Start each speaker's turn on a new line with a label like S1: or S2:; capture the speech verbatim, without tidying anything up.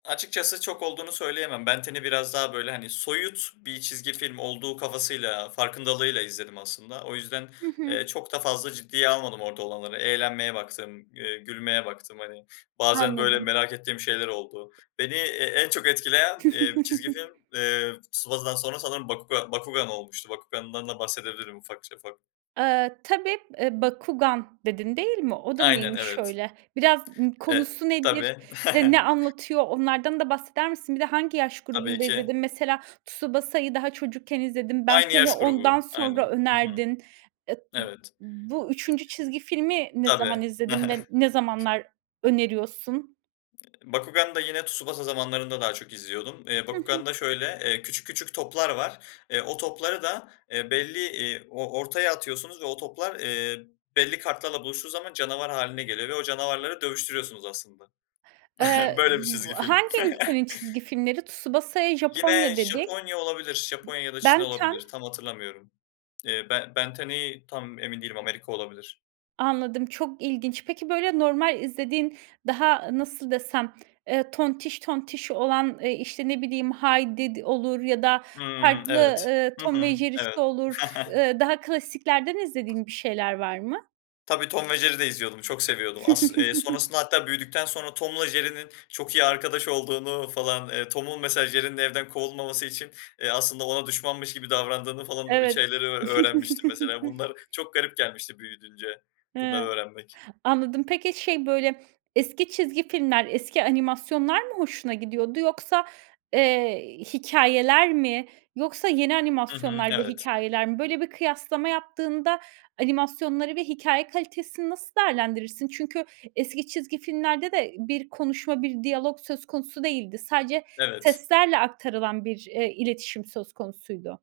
S1: Açıkçası çok olduğunu söyleyemem. Ben 10'i biraz daha, böyle, hani, soyut bir çizgi film olduğu kafasıyla, farkındalığıyla izledim aslında. O yüzden,
S2: Hı hı.
S1: eee, çok da fazla ciddiye almadım orada olanları. Eğlenmeye baktım, eee, gülmeye baktım. Hani, bazen, böyle,
S2: Anladım.
S1: merak ettiğim şeyler oldu. Beni, eee, en çok etkileyen, eee, çizgi film, eee, Tsubasa'dan sonra sanırım Bakuga Bakugan olmuştu. Bakugan'dan da bahsedebilirim ufakça ufak.
S2: Aaa, tabii, eee, "Bakugan" dedin, değil mi? O da
S1: Aynen,
S2: neymiş
S1: evet.
S2: öyle? Biraz Imm,
S1: E
S2: konusu nedir?
S1: tabii.
S2: Eee, ne anlatıyor? Onlardan da bahseder misin? Bir de hangi yaş
S1: Tabii
S2: grubunda
S1: ki.
S2: izledin? Mesela Tsubasa'yı daha çocukken izledin. Ben
S1: Aynı
S2: 10'i
S1: yaş
S2: ondan
S1: grubu.
S2: sonra
S1: Aynen. Hı hı.
S2: önerdin. E b
S1: Evet.
S2: bu üçüncü çizgi filmi ne zaman
S1: Tabii.
S2: izledin ve ne zamanlar öneriyorsun?
S1: Eee, Bakugan'da yine Tsubasa zamanlarında daha çok izliyordum. Eee,
S2: Hı hı.
S1: Bakugan'da şöyle, eee, küçük küçük toplar var, eee, o topları da, eee, belli, iii, o ortaya atıyorsunuz ve o toplar, eee, belli kartlarla buluştuğu zaman canavar hâline geliyor ve o canavarları dövüştürüyorsunuz aslında.
S2: Eee,
S1: Böyle bir
S2: b
S1: çizgi film.
S2: hangi ülkenin çizgi filmleri? Tsubasa'ya
S1: Yine
S2: Japonya dedik.
S1: Japonya olabilir, Japonya ya da Çin
S2: Ben 10?
S1: olabilir. Tam hatırlamıyorum. Eee, Ben 10'i tam emin değilim, Amerika olabilir.
S2: Anladım, çok ilginç. Peki, böyle, normal izlediğin, daha, nasıl desem? Eee, tontiş tontiş olan, eee, işte, ne bileyim, Heidi d olur ya da
S1: Hımm.
S2: farklı,
S1: Evet.
S2: ııı,
S1: Hı
S2: Tom ve
S1: hı.
S2: Jerry'si
S1: Evet.
S2: olur. Ş ııı, daha klasiklerden izlediğin bir şeyler var mı?
S1: Tabii, Tom ve Jerry'i de izliyordum. Çok seviyordum. As eee, sonrasında hatta büyüdükten sonra Tom'la Jerry'nin çok iyi arkadaş olduğunu falan, eee, Tom'un mesela Jerry'nin evden kovulmaması için, eee, aslında ona düşmanmış gibi davrandığını falan, eee,
S2: Evet.
S1: şeyleri ö öğrenmiştim mesela. Bunlar çok garip gelmişti büyüdünce
S2: He,
S1: bunları öğrenmek.
S2: anladım. Peki, şey, böyle, eski çizgi filmler, eski animasyonlar mı hoşuna gidiyordu? Yoksa, eee, hikâyeler mi yoksa yeni
S1: Hı hı,
S2: animasyonlar ve
S1: evet.
S2: hikâyeler mi? Böyle bir kıyaslama yaptığında animasyonları ve hikâye kalitesini nasıl değerlendirirsin? Çünkü eski çizgi filmlerde de bir konuşma, bir diyalog söz konusu değildi. Sadece
S1: Evet.
S2: seslerle aktarılan bir, eee, iletişim söz konusuydu.